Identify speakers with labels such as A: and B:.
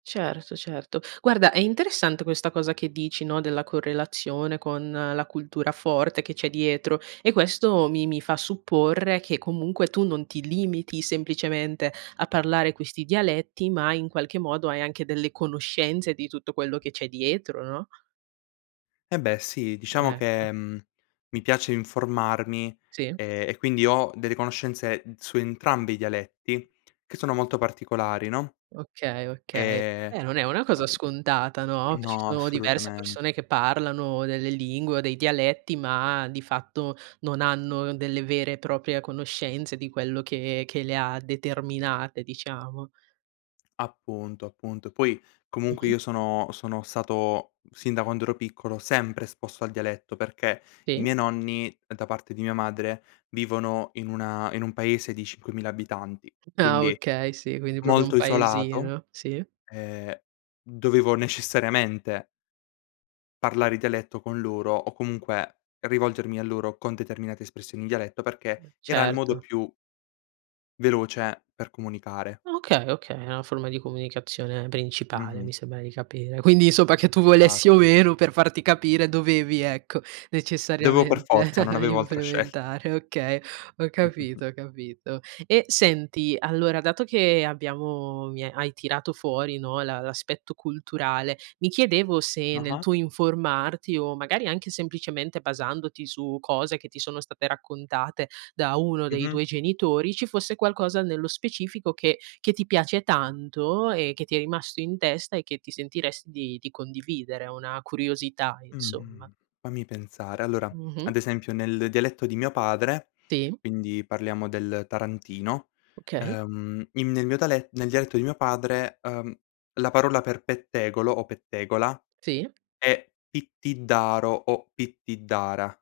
A: Certo, certo. Guarda, è interessante questa cosa che dici, no, della correlazione con la cultura forte che c'è dietro e questo mi mi fa supporre che comunque tu non ti limiti semplicemente a parlare questi dialetti, ma, in qualche modo, hai anche delle conoscenze di tutto quello che c'è dietro, no?
B: Eh, beh, sì, diciamo
A: Ecco.
B: che, mhmm, mi piace informarmi,
A: Sì.
B: ehm, e quindi ho delle conoscenze su entrambi i dialetti che sono molto particolari, no?
A: Okay, okay.
B: Ehm,
A: Eh, non è una cosa scontata, no?
B: uhm
A: Ci
B: no,
A: sono diverse
B: assolutamen
A: persone che parlano delle lingue o dei dialetti, ma di fatto non hanno delle vere e proprie conoscenze di quello che che le ha determinate, diciamo.
B: Appunto, appunto. E poi, comunque,
A: Mh-mh.
B: io sono sono stato, sin da quando ero piccolo, sempre esposto al dialetto, perché i
A: E.
B: miei nonni, da parte di mia madre, vivono in una in un paese di 5000 abitanti,
A: Ah,
B: quindi
A: okay. Sì, quindi proprio un
B: molto isolato,
A: paesino. Sì.
B: ehm, dovevo necessariamente parlare dialetto con loro o comunque rivolgermi a loro con determinate espressioni in dialetto perché era il modo
A: Certo.
B: più veloce per comunicare.
A: Okay, okay. Una forma comunicazione principale,
B: Mh-mh.
A: mi sembra di capire. Quindi, insomma, che tu volessi o
B: Esatto.
A: meno per farti capire dovevi, ecco,
B: Dovevo per
A: necessariamente
B: forza, non avevo altra scelt
A: implementare okay. Ho
B: Mh-mh, mh.
A: capito, ho capito. E senti, allora, dato che abbiamo mi ha hai tirato fuori, no, la l'aspetto culturale, mi chiedevo se nel
B: Ah-ah.
A: tuo informarti o magari anche semplicemente basandoti su cose che ti sono state raccontate da uno dei
B: Mh-mh.
A: tuoi genitori, ci fosse qualcosa nello specifico che che ti piace tanto e che ti è rimasto in testa e che ti sentiresti di di condividere, ehm, una curiosità, insomma?
B: Mhmm, fammi pensare. Allora,
A: Mh-mh.
B: ad esempio, nel dialetto di mio padre,
A: Ti?
B: quindi parliamo del tarantino,
A: Okay.
B: ehm, in nel mio dale nel dialetto di mio padre, uhm, la parola per pettegolo o pettegola
A: Sì?
B: è "pittidaro" o "pittidara".